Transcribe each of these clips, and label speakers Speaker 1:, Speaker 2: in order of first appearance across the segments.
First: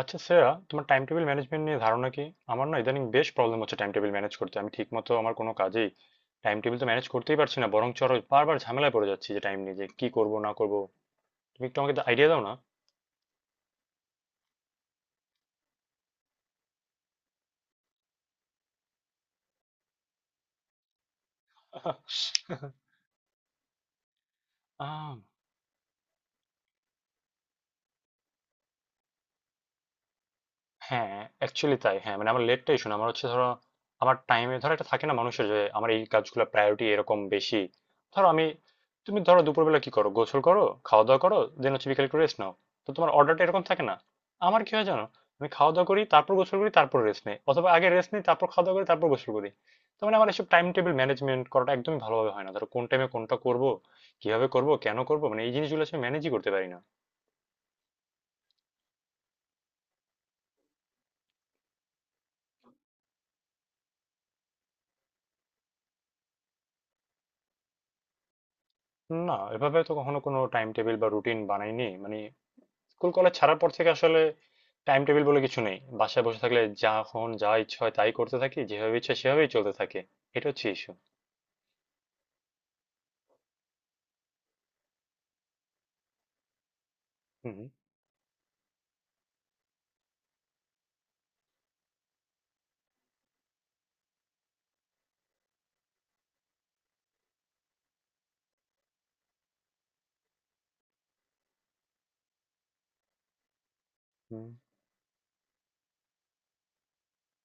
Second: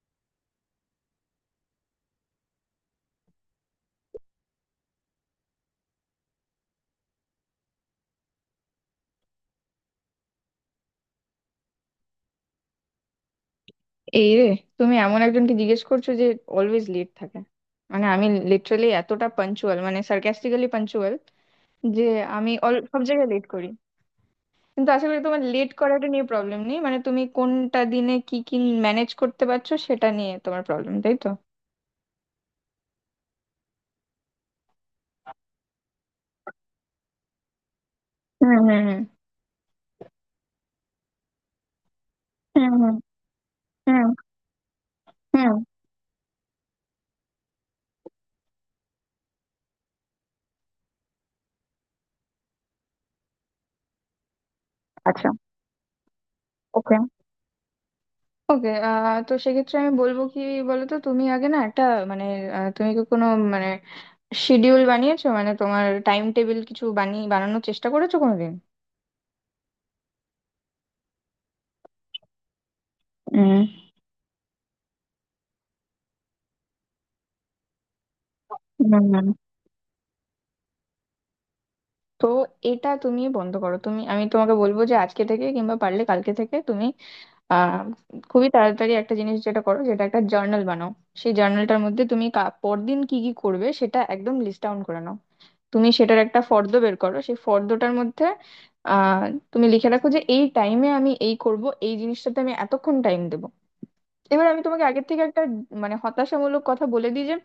Speaker 1: আচ্ছা শ্রেয়া, তোমার time table management নিয়ে ধারণা কি? আমার না ইদানিং বেশ প্রবলেম হচ্ছে টাইম টেবিল ম্যানেজ করতে। আমি ঠিকমতো আমার কোনো কাজেই টাইম টেবিল তো ম্যানেজ করতেই পারছি না, বরং চরো বারবার ঝামেলায় পড়ে যাচ্ছি যে টাইম নিয়ে যে কি করব না করব। তুমি একটু আমাকে আইডিয়া দাও না।
Speaker 2: এই রে, তুমি এমন একজনকে জিজ্ঞেস করছো যে অলওয়েজ লেট থাকে। আমি লিটারালি এতটা পাঞ্চুয়াল, সার্কাস্টিক্যালি পাঞ্চুয়াল যে আমি সব জায়গায় লেট করি। কিন্তু আশা
Speaker 1: আহ
Speaker 2: করি তোমার লেট করাটা নিয়ে প্রবলেম নেই, তুমি কোনটা দিনে কি কি ম্যানেজ করতে পারছো সেটা নিয়ে তোমার প্রবলেম,
Speaker 1: হ্যাঁ
Speaker 2: তাই তো?
Speaker 1: অ্যাকচুয়ালি তাই, হ্যাঁ, মানে আমার লেটটাই শোনা আমার হচ্ছে, ধরো আমার টাইমে ধরো একটা থাকে না মানুষের, যে আমার এই কাজগুলো প্রায়োরিটি এরকম বেশি। ধরো আমি,
Speaker 2: হুম হুম
Speaker 1: তুমি ধরো দুপুরবেলা কি করো, গোসল করো, খাওয়া দাওয়া করো, দেন হচ্ছে বিকেলে একটু রেস্ট নাও।
Speaker 2: হুম হুম
Speaker 1: তো
Speaker 2: হুম
Speaker 1: তোমার অর্ডারটা এরকম থাকে না।
Speaker 2: হুম
Speaker 1: আমার কি হয় জানো, আমি
Speaker 2: হুম
Speaker 1: খাওয়া দাওয়া করি, তারপর গোসল করি, তারপর রেস্ট নেই, অথবা আগে রেস্ট নেই তারপর খাওয়া দাওয়া করি তারপর গোসল করি। তো মানে আমার এসব টাইম টেবিল ম্যানেজমেন্ট করাটা একদমই ভালোভাবে হয় না, ধরো কোন টাইমে কোনটা করব, কিভাবে করব, কেন করব,
Speaker 2: আচ্ছা,
Speaker 1: মানে এই জিনিসগুলো আসলে ম্যানেজই করতে পারি না।
Speaker 2: ওকে। ওকে, তো সেক্ষেত্রে আমি বলবো কি, বলতো তুমি আগে না একটা, মানে তুমি কি কোনো, মানে শিডিউল বানিয়েছো, মানে তোমার টাইম টেবিল কিছু বানানোর চেষ্টা করেছো কোনোদিন?
Speaker 1: না, এভাবে তো কখনো কোনো টাইম টেবিল বা রুটিন বানাইনি, মানে স্কুল কলেজ ছাড়ার
Speaker 2: উম,
Speaker 1: পর থেকে আসলে টাইম টেবিল বলে কিছু নেই, বাসায় বসে থাকলে যখন যা ইচ্ছা হয় তাই করতে থাকি, যেভাবে
Speaker 2: না,
Speaker 1: ইচ্ছা
Speaker 2: না, না।
Speaker 1: সেভাবেই চলতে থাকে। এটা হচ্ছে ইস্যু।
Speaker 2: তো এটা তুমি বন্ধ করো। আমি তোমাকে বলবো যে আজকে থেকে কিংবা পারলে কালকে থেকে তুমি
Speaker 1: হুম
Speaker 2: আহ খুবই তাড়াতাড়ি একটা জিনিস যেটা করো, যেটা একটা জার্নাল বানাও। সেই জার্নালটার মধ্যে তুমি পরদিন কি কি করবে সেটা একদম লিস্ট ডাউন করে নাও। তুমি সেটার একটা ফর্দ বের করো। সেই ফর্দটার মধ্যে আহ তুমি লিখে রাখো যে এই টাইমে আমি এই করব, এই জিনিসটাতে আমি এতক্ষণ টাইম দেব। এবার
Speaker 1: হুম।
Speaker 2: আমি তোমাকে আগের থেকে একটা মানে হতাশামূলক কথা বলে দিই যে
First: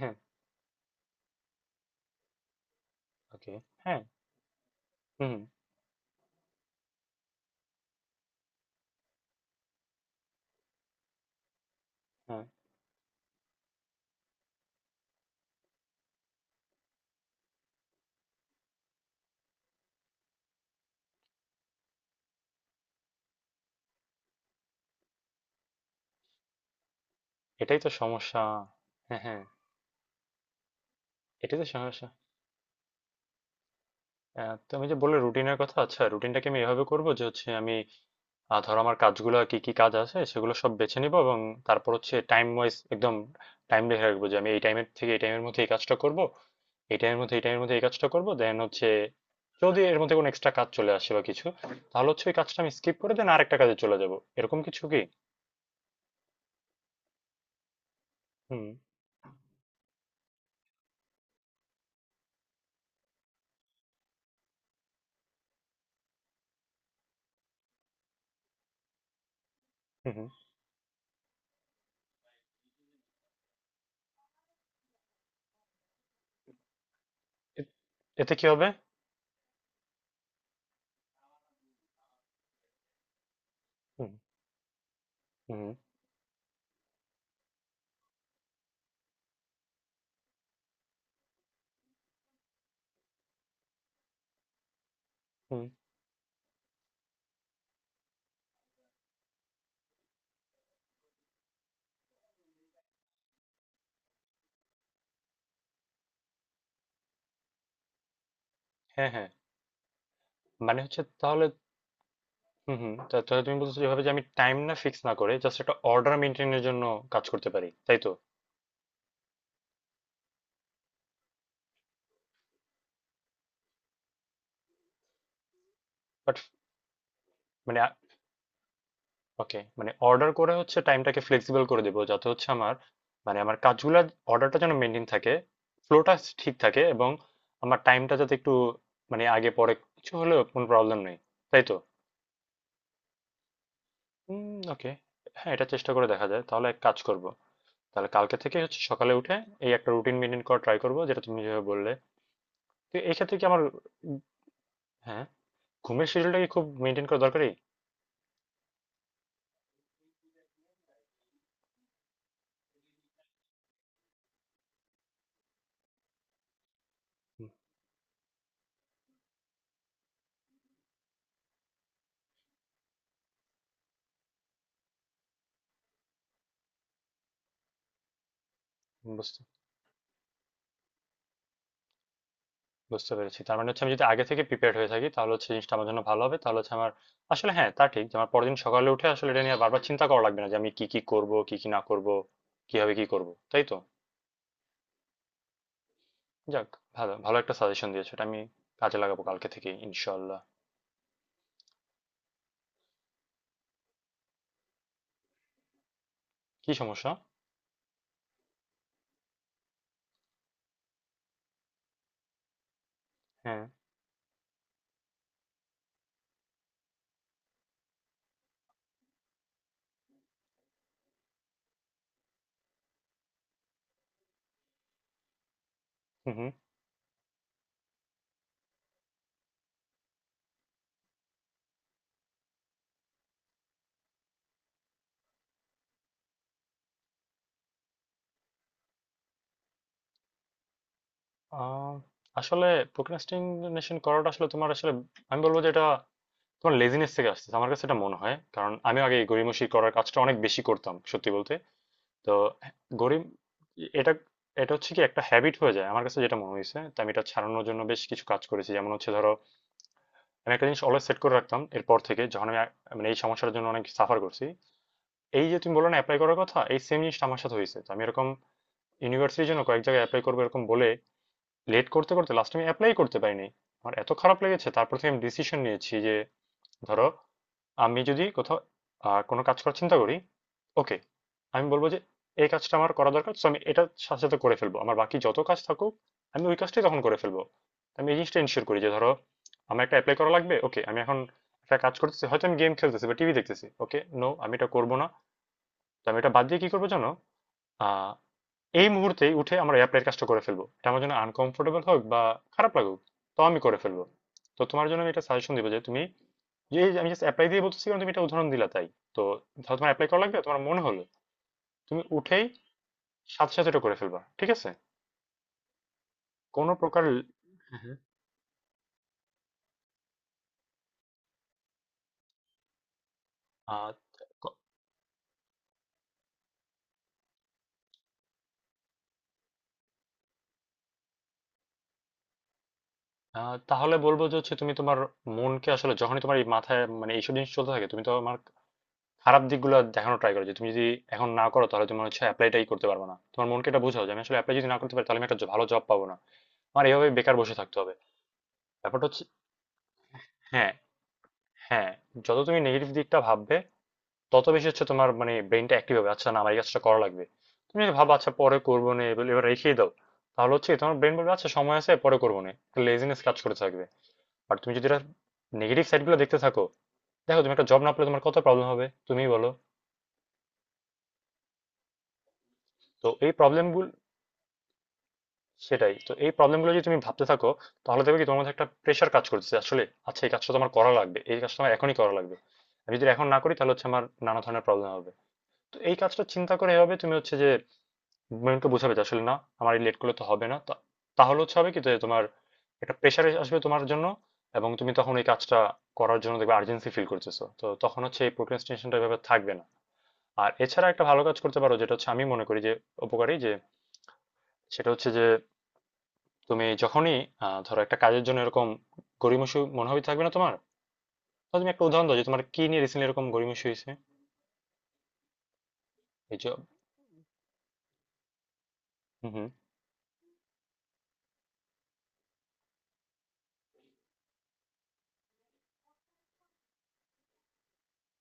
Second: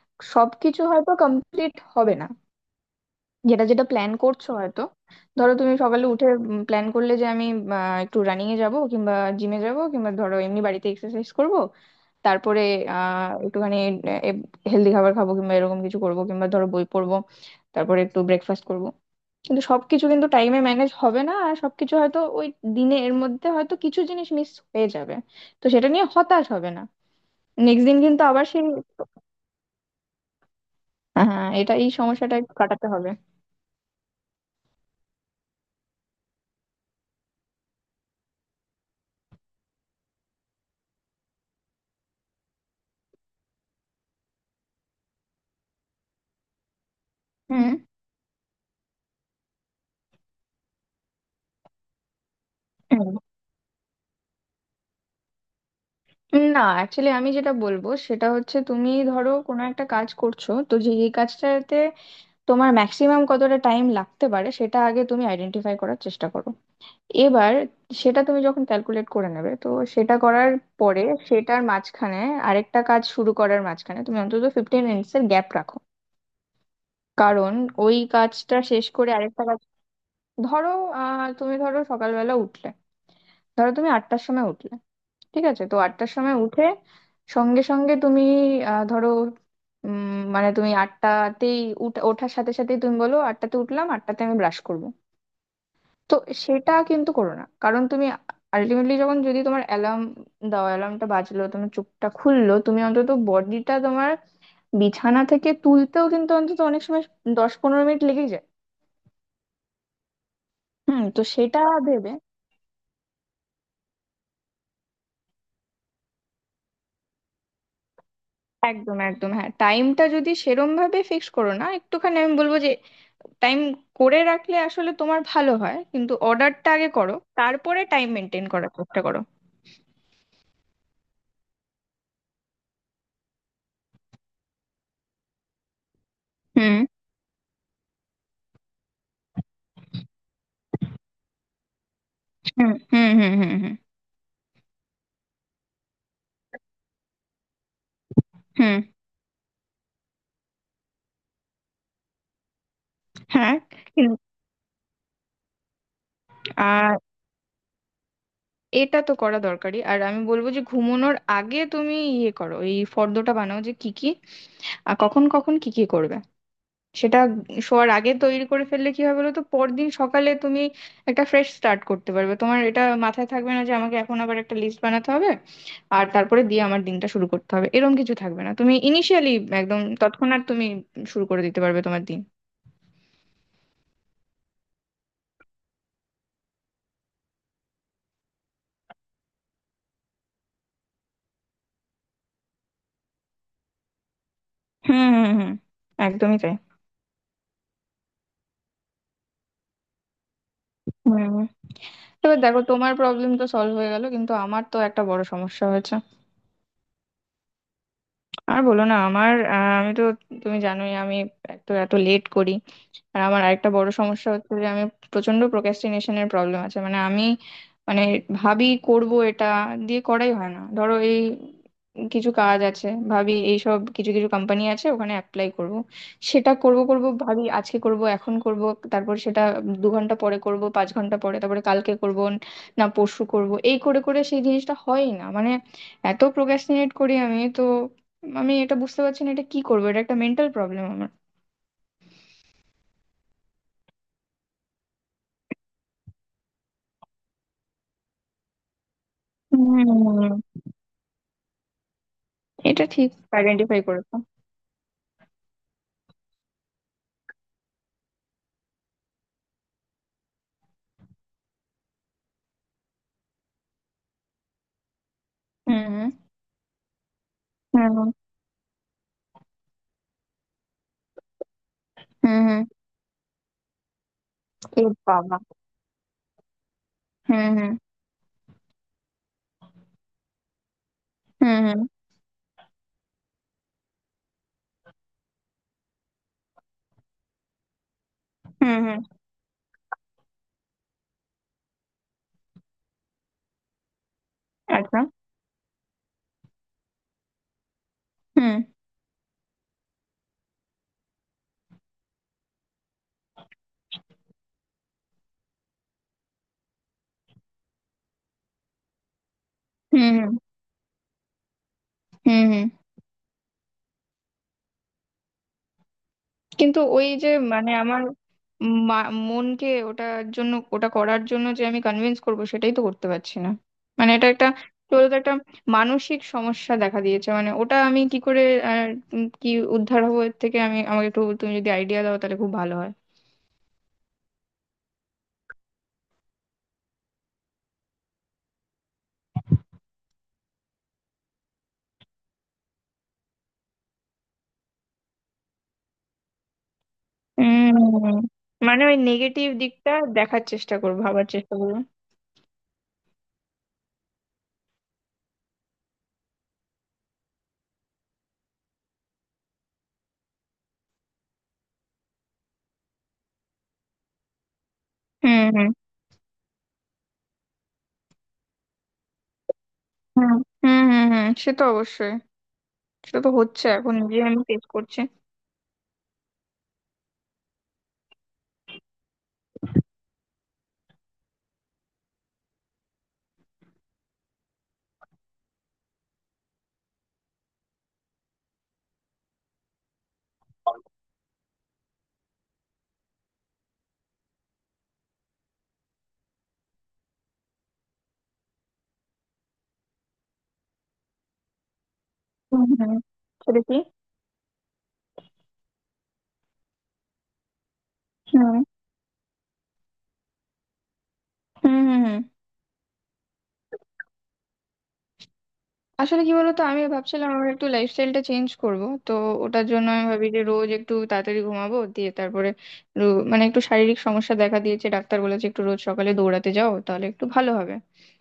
Speaker 1: হ্যাঁ।
Speaker 2: সবকিছু হয়তো কমপ্লিট হবে না,
Speaker 1: ওকে।
Speaker 2: যেটা যেটা
Speaker 1: হ্যাঁ।
Speaker 2: প্ল্যান করছো হয়তো।
Speaker 1: হুম।
Speaker 2: ধরো তুমি সকালে উঠে প্ল্যান করলে যে আমি একটু রানিং এ যাব, কিংবা জিমে যাব, কিংবা ধরো এমনি বাড়িতে এক্সারসাইজ করব,
Speaker 1: হ্যাঁ।
Speaker 2: তারপরে একটুখানি হেলদি খাবার খাবো, কিংবা এরকম কিছু করব, কিংবা ধরো বই পড়বো, তারপরে একটু ব্রেকফাস্ট করব। কিন্তু সবকিছু কিন্তু টাইমে ম্যানেজ হবে না, আর সবকিছু হয়তো ওই দিনে এর মধ্যে হয়তো কিছু জিনিস মিস হয়ে যাবে। তো সেটা নিয়ে হতাশ হবে না,
Speaker 1: এটাই
Speaker 2: নেক্সট
Speaker 1: তো
Speaker 2: দিন কিন্তু
Speaker 1: সমস্যা।
Speaker 2: আবার সেই।
Speaker 1: হ্যাঁ, হ্যাঁ।
Speaker 2: হ্যাঁ,
Speaker 1: এটাই তো
Speaker 2: এটা এই
Speaker 1: সমস্যা।
Speaker 2: সমস্যাটা একটু কাটাতে হবে।
Speaker 1: তুমি যে বললে রুটিনের কথা, আচ্ছা রুটিনটাকে আমি এভাবে করব যে হচ্ছে আমি, ধরো আমার কাজগুলো কি কি কাজ আছে সেগুলো সব বেছে নিব, এবং তারপর হচ্ছে টাইম ওয়াইজ একদম টাইম দেখে রাখবো যে আমি এই টাইমের থেকে এই টাইমের মধ্যে এই কাজটা করব, এই টাইমের মধ্যে এই টাইমের
Speaker 2: হুম
Speaker 1: মধ্যে এই কাজটা করবো, দেন হচ্ছে যদি এর মধ্যে কোনো এক্সট্রা কাজ চলে আসে বা কিছু, তাহলে হচ্ছে ওই কাজটা আমি স্কিপ করে
Speaker 2: হুম।
Speaker 1: দেন আরেকটা কাজে চলে যাব। এরকম কিছু কি?
Speaker 2: না, অ্যাকচুয়ালি আমি যেটা বলবো সেটা হচ্ছে
Speaker 1: হুম
Speaker 2: তুমি ধরো কোনো একটা কাজ করছো, তো যে এই কাজটাতে তোমার ম্যাক্সিমাম কতটা টাইম লাগতে পারে সেটা আগে তুমি আইডেন্টিফাই করার চেষ্টা করো। এবার সেটা তুমি যখন ক্যালকুলেট করে নেবে, তো
Speaker 1: হুম
Speaker 2: সেটা
Speaker 1: হুম।
Speaker 2: করার পরে সেটার মাঝখানে, আরেকটা কাজ শুরু করার মাঝখানে তুমি অন্তত ফিফটিন মিনিটস এর গ্যাপ রাখো। কারণ
Speaker 1: এ-
Speaker 2: ওই
Speaker 1: এতে কি
Speaker 2: কাজটা
Speaker 1: হবে?
Speaker 2: শেষ করে আরেকটা কাজ, ধরো তুমি ধরো সকালবেলা উঠলে, ধরো তুমি
Speaker 1: হুম
Speaker 2: আটটার সময় উঠলে, ঠিক আছে,
Speaker 1: হুম
Speaker 2: তো আটটার সময় উঠে সঙ্গে সঙ্গে তুমি ধরো উম, মানে তুমি আটটাতেই ওঠার সাথে সাথেই তুমি বলো আটটাতে উঠলাম, আটটাতে আমি ব্রাশ করব,
Speaker 1: হুম।
Speaker 2: তো সেটা কিন্তু করো না। কারণ তুমি আলটিমেটলি যখন, যদি তোমার অ্যালার্ম দাও, অ্যালার্মটা বাজলো, তোমার চোখটা খুললো, তুমি অন্তত বডিটা তোমার বিছানা থেকে তুলতেও কিন্তু অন্তত অনেক সময়, দশ পনেরো মিনিট লেগে যায়।
Speaker 1: হ্যাঁ হ্যাঁ, মানে
Speaker 2: হুম,
Speaker 1: হচ্ছে
Speaker 2: তো
Speaker 1: তাহলে
Speaker 2: সেটা ভেবে।
Speaker 1: হুম হুম, তা তাহলে তুমি বলছো যেভাবে যে আমি টাইম না ফিক্স না করে জাস্ট একটা অর্ডার মেনটেনের জন্য কাজ করতে পারি, তাই তো?
Speaker 2: একদম, একদম, হ্যাঁ। টাইমটা যদি সেরম ভাবে ফিক্স করো না, একটুখানি আমি বলবো যে টাইম করে রাখলে আসলে তোমার ভালো হয়, কিন্তু
Speaker 1: বাট
Speaker 2: অর্ডারটা আগে করো,
Speaker 1: মানে
Speaker 2: তারপরে টাইম মেনটেন করার চেষ্টা করো।
Speaker 1: ওকে, মানে অর্ডার করে হচ্ছে টাইমটাকে ফ্লেক্সিবল করে দেবো, যাতে হচ্ছে আমার, মানে আমার কাজগুলো অর্ডারটা যেন মেনটেন থাকে, ফ্লোটা ঠিক
Speaker 2: হুম
Speaker 1: থাকে, এবং আমার টাইমটা যাতে একটু, মানে আগে পরে কিছু হলেও কোনো প্রবলেম নেই, তাই তো?
Speaker 2: হুম হুম হুম হুম হুম
Speaker 1: হুম ওকে। হ্যাঁ এটা চেষ্টা করে দেখা যায়, তাহলে এক কাজ করব, তাহলে কালকে থেকে
Speaker 2: হুম,
Speaker 1: হচ্ছে সকালে উঠে এই একটা রুটিন মেনটেন করা ট্রাই করবো যেটা তুমি যেভাবে বললে। তো এই ক্ষেত্রে কি
Speaker 2: হ্যাঁ
Speaker 1: আমার,
Speaker 2: কিন্তু।
Speaker 1: উম, হ্যাঁ, ঘুমের শিডিউলটা কি খুব
Speaker 2: আর
Speaker 1: মেনটেন করা দরকারি?
Speaker 2: এটা তো করা দরকারি, আর আমি বলবো যে ঘুমানোর আগে তুমি ইয়ে করো, এই ফর্দটা বানাও যে কি কি আর কখন কখন কি কি করবে সেটা।
Speaker 1: হুম,
Speaker 2: শোয়ার আগে তৈরি করে ফেললে কি হবে বলো তো, পরদিন সকালে তুমি একটা ফ্রেশ স্টার্ট করতে পারবে, তোমার এটা মাথায় থাকবে না যে আমাকে এখন আবার একটা লিস্ট বানাতে হবে আর তারপরে দিয়ে আমার দিনটা শুরু করতে হবে, এরকম কিছু থাকবে না। তুমি ইনিশিয়ালি
Speaker 1: বুঝতে
Speaker 2: একদম তৎক্ষণাৎ তুমি শুরু করে দিতে পারবে তোমার দিন।
Speaker 1: বুঝতে পেরেছি। তার মানে হচ্ছে আমি যদি আগে থেকে প্রিপেয়ার্ড হয়ে থাকি তাহলে হচ্ছে জিনিসটা আমার জন্য ভালো হবে। তাহলে হচ্ছে আমার আসলে, হ্যাঁ, তা ঠিক যে আমার পরের দিন সকালে উঠে আসলে এটা নিয়ে আর বারবার চিন্তা করা লাগবে না যে আমি কি, কি করব, কি, কি না করব, কিভাবে কি করব। তাই তো?
Speaker 2: হুম হুম হুম একদমই তাই।
Speaker 1: যাক, ভালো, ভালো একটা সাজেশন দিয়েছো। এটা আমি কাজে লাগাবো কালকে থেকেই ইনশাআল্লাহ।
Speaker 2: হুম, এবার দেখো তোমার প্রবলেম তো সলভ হয়ে গেল, কিন্তু আমার তো একটা বড় সমস্যা হয়েছে।
Speaker 1: কি সমস্যা?
Speaker 2: আর বলো না, আমার আমি তো, তুমি জানোই আমি এত এত লেট করি। আর আমার
Speaker 1: হ্যাঁ।
Speaker 2: আরেকটা বড় সমস্যা হচ্ছে যে আমি প্রচন্ড প্রোক্রাস্টিনেশনের প্রবলেম আছে। মানে ভাবি করব এটা, দিয়ে করাই হয় না। ধরো এই কিছু কাজ আছে, ভাবি এইসব কিছু কিছু কোম্পানি আছে ওখানে অ্যাপ্লাই করব,
Speaker 1: হু, হু।
Speaker 2: সেটা করব করব ভাবি, আজকে করব, এখন করব, তারপর সেটা দু ঘন্টা পরে করব, পাঁচ ঘন্টা পরে, তারপরে কালকে করব, না পরশু করব, এই করে করে সেই জিনিসটা হয় না। মানে এত প্রোক্রাস্টিনেট করি আমি তো। আমি এটা বুঝতে পারছি না, এটা কি করবো, এটা একটা মেন্টাল প্রবলেম আমার।
Speaker 1: আ আসলে procrastination করাটা আসলে তোমার আসলে, আমি বলব যে এটা তোমার লেজিনেস থেকে আসতেছে। আমার কাছে এটা মনে হয়। কারণ আমিও আগে এই গড়িমসি করার কাজটা অনেক
Speaker 2: হুম,
Speaker 1: বেশি করতাম সত্যি বলতে। তো
Speaker 2: এটা ঠিক
Speaker 1: গরিব
Speaker 2: আইডেন্টিফাই
Speaker 1: এটা,
Speaker 2: করেছো।
Speaker 1: এটা হচ্ছে কি একটা হ্যাবিট হয়ে যায়, আমার কাছে যেটা মনে হয়েছে, তো আমি এটা ছাড়ানোর জন্য বেশ কিছু কাজ করেছি, যেমন হচ্ছে ধরো আমি একটা জিনিস অলওয়েজ সেট করে রাখতাম এরপর থেকে যখন মানে এই সমস্যার জন্য অনেক সাফার করছি। এই যে তুমি বললে
Speaker 2: হুম
Speaker 1: না অ্যাপ্লাই করার কথা, এই সেম জিনিসটা আমার সাথে হয়েছে, তো আমি
Speaker 2: হুম
Speaker 1: এরকম ইউনিভার্সিটির জন্য কয়েক জায়গায় অ্যাপ্লাই করবো এরকম বলে লেট করতে করতে
Speaker 2: হুম
Speaker 1: লাস্ট
Speaker 2: হুম
Speaker 1: আমি অ্যাপ্লাই করতে পারিনি। আমার এত খারাপ লেগেছে,
Speaker 2: এ
Speaker 1: তারপর থেকে আমি
Speaker 2: বাবা।
Speaker 1: ডিসিশন নিয়েছি যে ধরো
Speaker 2: হুম হুম
Speaker 1: আমি যদি কোথাও কোনো কাজ করার চিন্তা করি, ওকে,
Speaker 2: হুম
Speaker 1: আমি
Speaker 2: হুম
Speaker 1: বলব যে এই কাজটা আমার করা দরকার। সো আমি এটার সাথে, সাথে করে ফেলব। আমার বাকি যত কাজ থাকুক, আমি ওই কাজটাই তখন করে ফেলব। আমি এই জিনিসটা এনশিওর
Speaker 2: হুম
Speaker 1: করি
Speaker 2: হুম
Speaker 1: যে
Speaker 2: হুম
Speaker 1: ধরো আমার একটা এপ্লাই করা লাগবে। ওকে, আমি এখন একটা কাজ করতেছি। হয়তো আমি গেম খেলতেছি বা টিভি দেখতেছি। ওকে, নো আমি এটা করব
Speaker 2: আচ্ছা।
Speaker 1: না। তো আমি এটা বাদ দিয়ে কি করব জানো? আ
Speaker 2: হুম
Speaker 1: এই মুহূর্তেই উঠে আমরা অ্যাপ্লাইয়ের কাজটা করে ফেলবো, এটা আমার জন্য আনকমফোর্টেবল হোক বা খারাপ লাগুক, তাও আমি করে ফেলবো। তো তোমার জন্য আমি এটা সাজেশন দিব যে তুমি, যে আমি জাস্ট অ্যাপ্লাই দিয়ে বলতেছি কারণ তুমি এটা উদাহরণ দিলা তাই, তো ধরো তোমার
Speaker 2: হুম
Speaker 1: অ্যাপ্লাই করা লাগবে,
Speaker 2: হুম
Speaker 1: তোমার মনে হলো, তুমি
Speaker 2: হুম
Speaker 1: উঠেই
Speaker 2: হুম
Speaker 1: সাথে সাথে এটা করে ফেলবা, ঠিক আছে? কোনো
Speaker 2: কিন্তু
Speaker 1: প্রকার,
Speaker 2: ওই যে, মানে
Speaker 1: হ্যাঁ, হ্যাঁ।
Speaker 2: আমার মনকে ওটার জন্য, ওটা করার জন্য যে আমি কনভিন্স করব, সেটাই তো করতে পারছি না।
Speaker 1: আহ,
Speaker 2: মানে এটা একটা,
Speaker 1: ক-
Speaker 2: কি বলতো, একটা মানসিক সমস্যা দেখা দিয়েছে। মানে ওটা আমি কি করে আহ, কি উদ্ধার হবো এর থেকে, আমি, আমাকে একটু তুমি যদি আইডিয়া দাও তাহলে খুব ভালো হয়।
Speaker 1: তাহলে বলবো যে হচ্ছে তুমি তোমার মনকে আসলে যখনই তোমার এই মাথায় মানে এইসব জিনিস চলতে থাকে তুমি তোমার খারাপ দিকগুলো দেখানো ট্রাই করো যে তুমি যদি এখন না করো তাহলে তুমি হচ্ছে অ্যাপ্লাইটাই করতে পারবে না, তোমার মনকে এটা বোঝাও যে আমি আসলে অ্যাপ্লাই যদি না করতে পারি তাহলে আমি একটা ভালো জব পাবো না, আমার এইভাবে বেকার বসে থাকতে হবে।
Speaker 2: উম, মানে ওই
Speaker 1: ব্যাপারটা হচ্ছে
Speaker 2: নেগেটিভ দিকটা দেখার
Speaker 1: হ্যাঁ
Speaker 2: চেষ্টা করবো, ভাবার চেষ্টা করবো।
Speaker 1: হ্যাঁ, যত তুমি নেগেটিভ দিকটা ভাববে তত বেশি হচ্ছে তোমার মানে ব্রেনটা অ্যাক্টিভ হবে, আচ্ছা না আমার এই কাজটা করা লাগবে। তুমি যদি ভাবো আচ্ছা পরে করবো না এবার এবার রেখেই দাও, তাহলে হচ্ছে তোমার ব্রেন বলবে আচ্ছা সময় আছে পরে করবো না, লেজিনেস কাজ করে থাকবে। আর তুমি যদি
Speaker 2: হুম হুম
Speaker 1: নেগেটিভ সাইডগুলো দেখতে থাকো, দেখো তুমি একটা জব না পেলে তোমার কত প্রবলেম হবে তুমিই বলো।
Speaker 2: হুম হুম হুম হুম সে তো অবশ্যই,
Speaker 1: তো
Speaker 2: সেটা তো
Speaker 1: এই
Speaker 2: হচ্ছে
Speaker 1: প্রবলেমগুলো,
Speaker 2: এখন যে আমি ফেস করছি।
Speaker 1: সেটাই তো, এই প্রবলেমগুলো যদি তুমি ভাবতে থাকো তাহলে দেখবে কি তোমার মধ্যে একটা প্রেশার কাজ করতেছে আসলে, আচ্ছা এই কাজটা তো আমার করা লাগবে, এই কাজটা আমার এখনই করা লাগবে, আমি যদি এখন না করি তাহলে হচ্ছে আমার নানা ধরনের প্রবলেম হবে। তো এই কাজটা চিন্তা করে এভাবে তুমি হচ্ছে যে মাইন্ডকে বোঝাবে যে আসলে না আমার এই লেট করলে তো হবে না তাহলে হচ্ছে হবে কি যে তোমার একটা প্রেশার আসবে তোমার জন্য, এবং তুমি তখন এই কাজটা করার জন্য দেখবে আর্জেন্সি ফিল করতেছো, তো তখন হচ্ছে এই প্রোক্রাস্টিনেশনটা এভাবে থাকবে না। আর এছাড়া একটা ভালো কাজ করতে পারো যেটা হচ্ছে আমি মনে করি
Speaker 2: হুম
Speaker 1: যে
Speaker 2: হুম
Speaker 1: উপকারী, যে
Speaker 2: সেটা কি?
Speaker 1: সেটা হচ্ছে যে তুমি যখনই, ধরো একটা কাজের জন্য
Speaker 2: হুম
Speaker 1: এরকম গড়িমসি মনোভাবই থাকবে না তোমার, তাহলে তুমি
Speaker 2: হুম
Speaker 1: একটা
Speaker 2: হুম
Speaker 1: উদাহরণ
Speaker 2: হুম
Speaker 1: দাও যে তোমার কি নিয়ে রিসেন্টলি এরকম গড়িমসি হয়েছে?
Speaker 2: আসলে কি
Speaker 1: এই যে,
Speaker 2: বলতো, আমি ভাবছিলাম আমার একটু লাইফস্টাইলটা চেঞ্জ করব, তো
Speaker 1: হুম হুম
Speaker 2: ওটার জন্য আমি ভাবি যে রোজ একটু তাড়াতাড়ি ঘুমাবো, দিয়ে তারপরে রো- মানে একটু শারীরিক সমস্যা দেখা দিয়েছে, ডাক্তার বলেছে একটু রোজ সকালে দৌড়াতে যাও তাহলে একটু ভালো হবে।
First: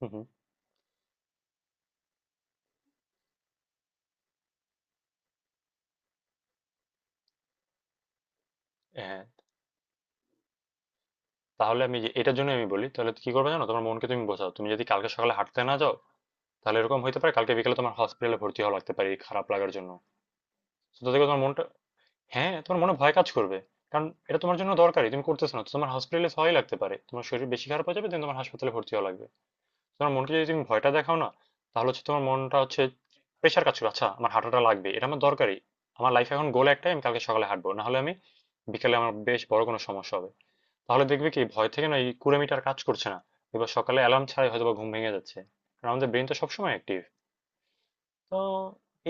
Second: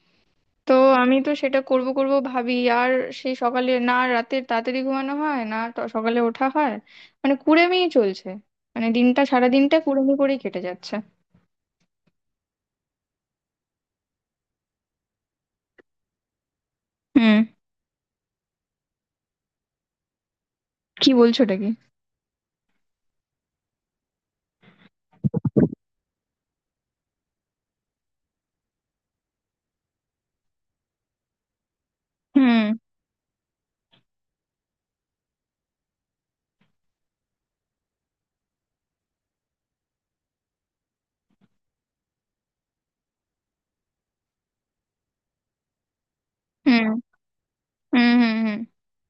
Speaker 1: হুম হুম,
Speaker 2: তো আমি তো সেটা করব করব ভাবি, আর সেই সকালে না, রাতে তাড়াতাড়ি ঘুমানো হয় না, সকালে ওঠা হয়, মানে কুড়েমিই চলছে, মানে দিনটা,
Speaker 1: হ্যাঁ,
Speaker 2: সারা দিনটা কুড়েমি করেই কেটে যাচ্ছে।
Speaker 1: তাহলে আমি এটার জন্য আমি বলি তাহলে কি করবে জানো, তোমার মনকে তুমি বোঝাও তুমি যদি কালকে সকালে হাঁটতে না যাও তাহলে এরকম হতে পারে
Speaker 2: হুম,
Speaker 1: কালকে বিকেলে তোমার হসপিটালে ভর্তি হওয়া লাগতে পারে এই খারাপ লাগার জন্য। তো
Speaker 2: কি
Speaker 1: দেখো
Speaker 2: বলছো,
Speaker 1: তোমার
Speaker 2: এটা
Speaker 1: মনটা,
Speaker 2: কি!
Speaker 1: হ্যাঁ তোমার মনে ভয় কাজ করবে, কারণ এটা তোমার জন্য দরকারি তুমি করতেছ না, তো তোমার হসপিটালে ভয় লাগতে পারে, তোমার শরীর বেশি খারাপ হয়ে যাবে, তুমি তোমার হাসপাতালে ভর্তি হওয়া লাগবে। তোমার মনকে যদি তুমি ভয়টা দেখাও না, তাহলে হচ্ছে তোমার মনটা
Speaker 2: হুম
Speaker 1: হচ্ছে প্রেশার কাজ করবে, আচ্ছা আমার হাঁটাটা লাগবে এটা আমার দরকারি, আমার লাইফে এখন গোল একটাই আমি কালকে সকালে হাঁটবো, না হলে আমি বিকেলে আমার বেশ বড় কোনো সমস্যা হবে। তাহলে দেখবে কি ভয় থেকে না এই কুড়েমিটার কাজ করছে না, এবার সকালে অ্যালার্ম ছাড়াই হয়তো বা ঘুম ভেঙে যাচ্ছে, কারণ আমাদের ব্রেন তো সবসময়
Speaker 2: হুম
Speaker 1: অ্যাক্টিভ।
Speaker 2: হুম হুম
Speaker 1: তো
Speaker 2: হুম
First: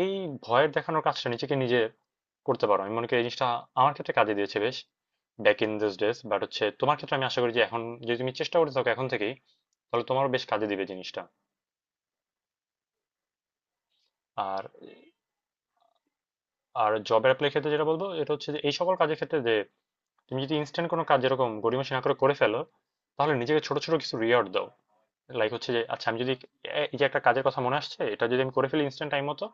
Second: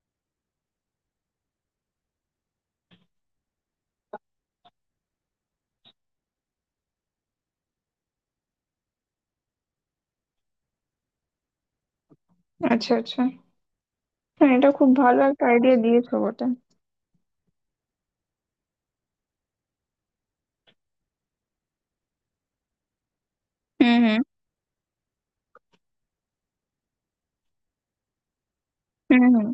Speaker 1: এই ভয়ের দেখানোর কাজটা নিজেকে নিজে করতে পারো, আমি মনে করি এই জিনিসটা আমার ক্ষেত্রে কাজে দিয়েছে বেশ back in this days, but হচ্ছে তোমার ক্ষেত্রে আমি আশা করি যে এখন যদি তুমি চেষ্টা করে থাকো এখন থেকেই, তাহলে তোমারও বেশ কাজে দিবে জিনিসটা।
Speaker 2: আচ্ছা, আচ্ছা, হ্যাঁ
Speaker 1: আর
Speaker 2: এটা খুব ভালো একটা আইডিয়া দিয়েছো বটে।
Speaker 1: আর জব অ্যাপ্লাই ক্ষেত্রে যেটা বলবো এটা হচ্ছে যে এই সকল কাজের ক্ষেত্রে যে তুমি যদি ইনস্ট্যান্ট কোনো কাজ যেরকম গড়িমসি না করে করে ফেলো, তাহলে নিজেকে ছোট ছোট
Speaker 2: হুম
Speaker 1: কিছু
Speaker 2: হুম
Speaker 1: রিওয়ার্ড দাও। লাইক হচ্ছে যে আচ্ছা আমি যদি এই যে একটা কাজের কথা মনে আসছে এটা যদি আমি করে ফেলি ইনস্ট্যান্ট
Speaker 2: হুম
Speaker 1: টাইম মতো,
Speaker 2: হুম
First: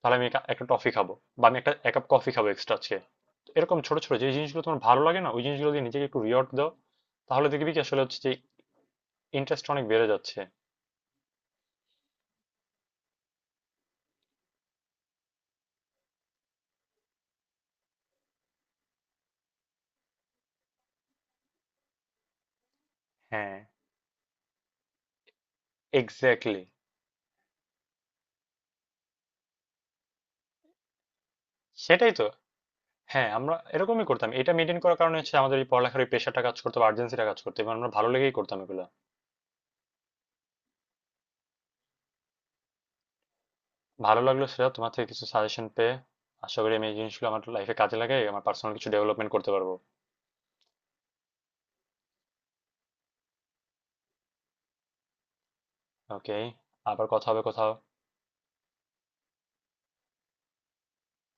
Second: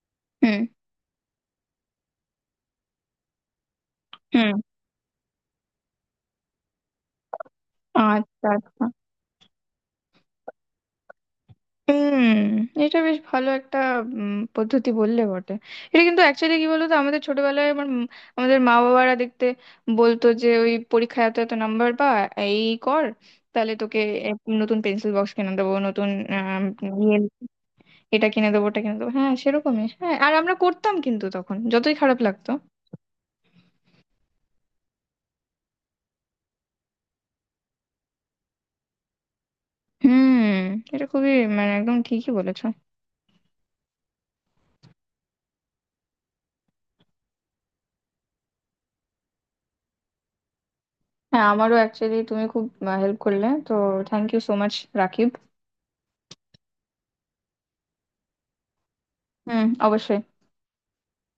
Speaker 1: তাহলে আমি একটা
Speaker 2: হুম
Speaker 1: টফি খাবো, বা আমি একটা এক কাপ কফি খাবো এক্সট্রা আজকে। তো এরকম ছোট ছোট যে
Speaker 2: হুম
Speaker 1: জিনিসগুলো তোমার ভালো লাগে না, ওই জিনিসগুলো দিয়ে নিজেকে একটু রিওয়ার্ড দাও, তাহলে দেখবি কি আসলে হচ্ছে যে
Speaker 2: আচ্ছা, আচ্ছা।
Speaker 1: ইন্টারেস্ট অনেক বেড়ে যাচ্ছে।
Speaker 2: হুম, এটা বেশ ভালো একটা পদ্ধতি বললে বটে। এটা কিন্তু অ্যাকচুয়ালি, কি বলতো, আমাদের ছোটবেলায় আমার আমাদের মা বাবারা দেখতে বলতো যে ওই পরীক্ষায় এত এত নাম্বার পা, এই কর,
Speaker 1: হ্যাঁ
Speaker 2: তাহলে তোকে এক নতুন পেন্সিল বক্স কিনে দেবো, নতুন
Speaker 1: এক্স্যাক্টলি,
Speaker 2: আম, ইয়ে এটা কিনে দেবো, ওটা কিনে দেবো। হ্যাঁ, সেরকমই। হ্যাঁ, আর আমরা করতাম কিন্তু তখন যতই
Speaker 1: সেটাই
Speaker 2: খারাপ
Speaker 1: তো।
Speaker 2: লাগতো।
Speaker 1: হ্যাঁ, আমরা এরকমই করতাম। এটা মেইনটেইন করার কারণে হচ্ছে আমাদের এই পড়ালেখার এই প্রেশারটা কাজ করতো বা আর্জেন্সিটা কাজ করতো এবং আমরা ভালো লেগেই করতাম এগুলা।
Speaker 2: হুম, এটা খুবই, মানে একদম ঠিকই বলেছো।
Speaker 1: ভালো লাগলো সেটা, তোমার থেকে কিছু সাজেশন পেয়ে। আশা করি আমি এই জিনিসগুলো আমার লাইফে কাজে লাগাই আমার পার্সোনাল কিছু ডেভেলপমেন্ট করতে পারবো।
Speaker 2: হ্যাঁ, আমারও অ্যাকচুয়ালি, তুমি খুব হেল্প করলে তো। Thank you so much, Rakib.
Speaker 1: Okay, আবার কথা হবে কোথাও।
Speaker 2: হুম, অবশ্যই।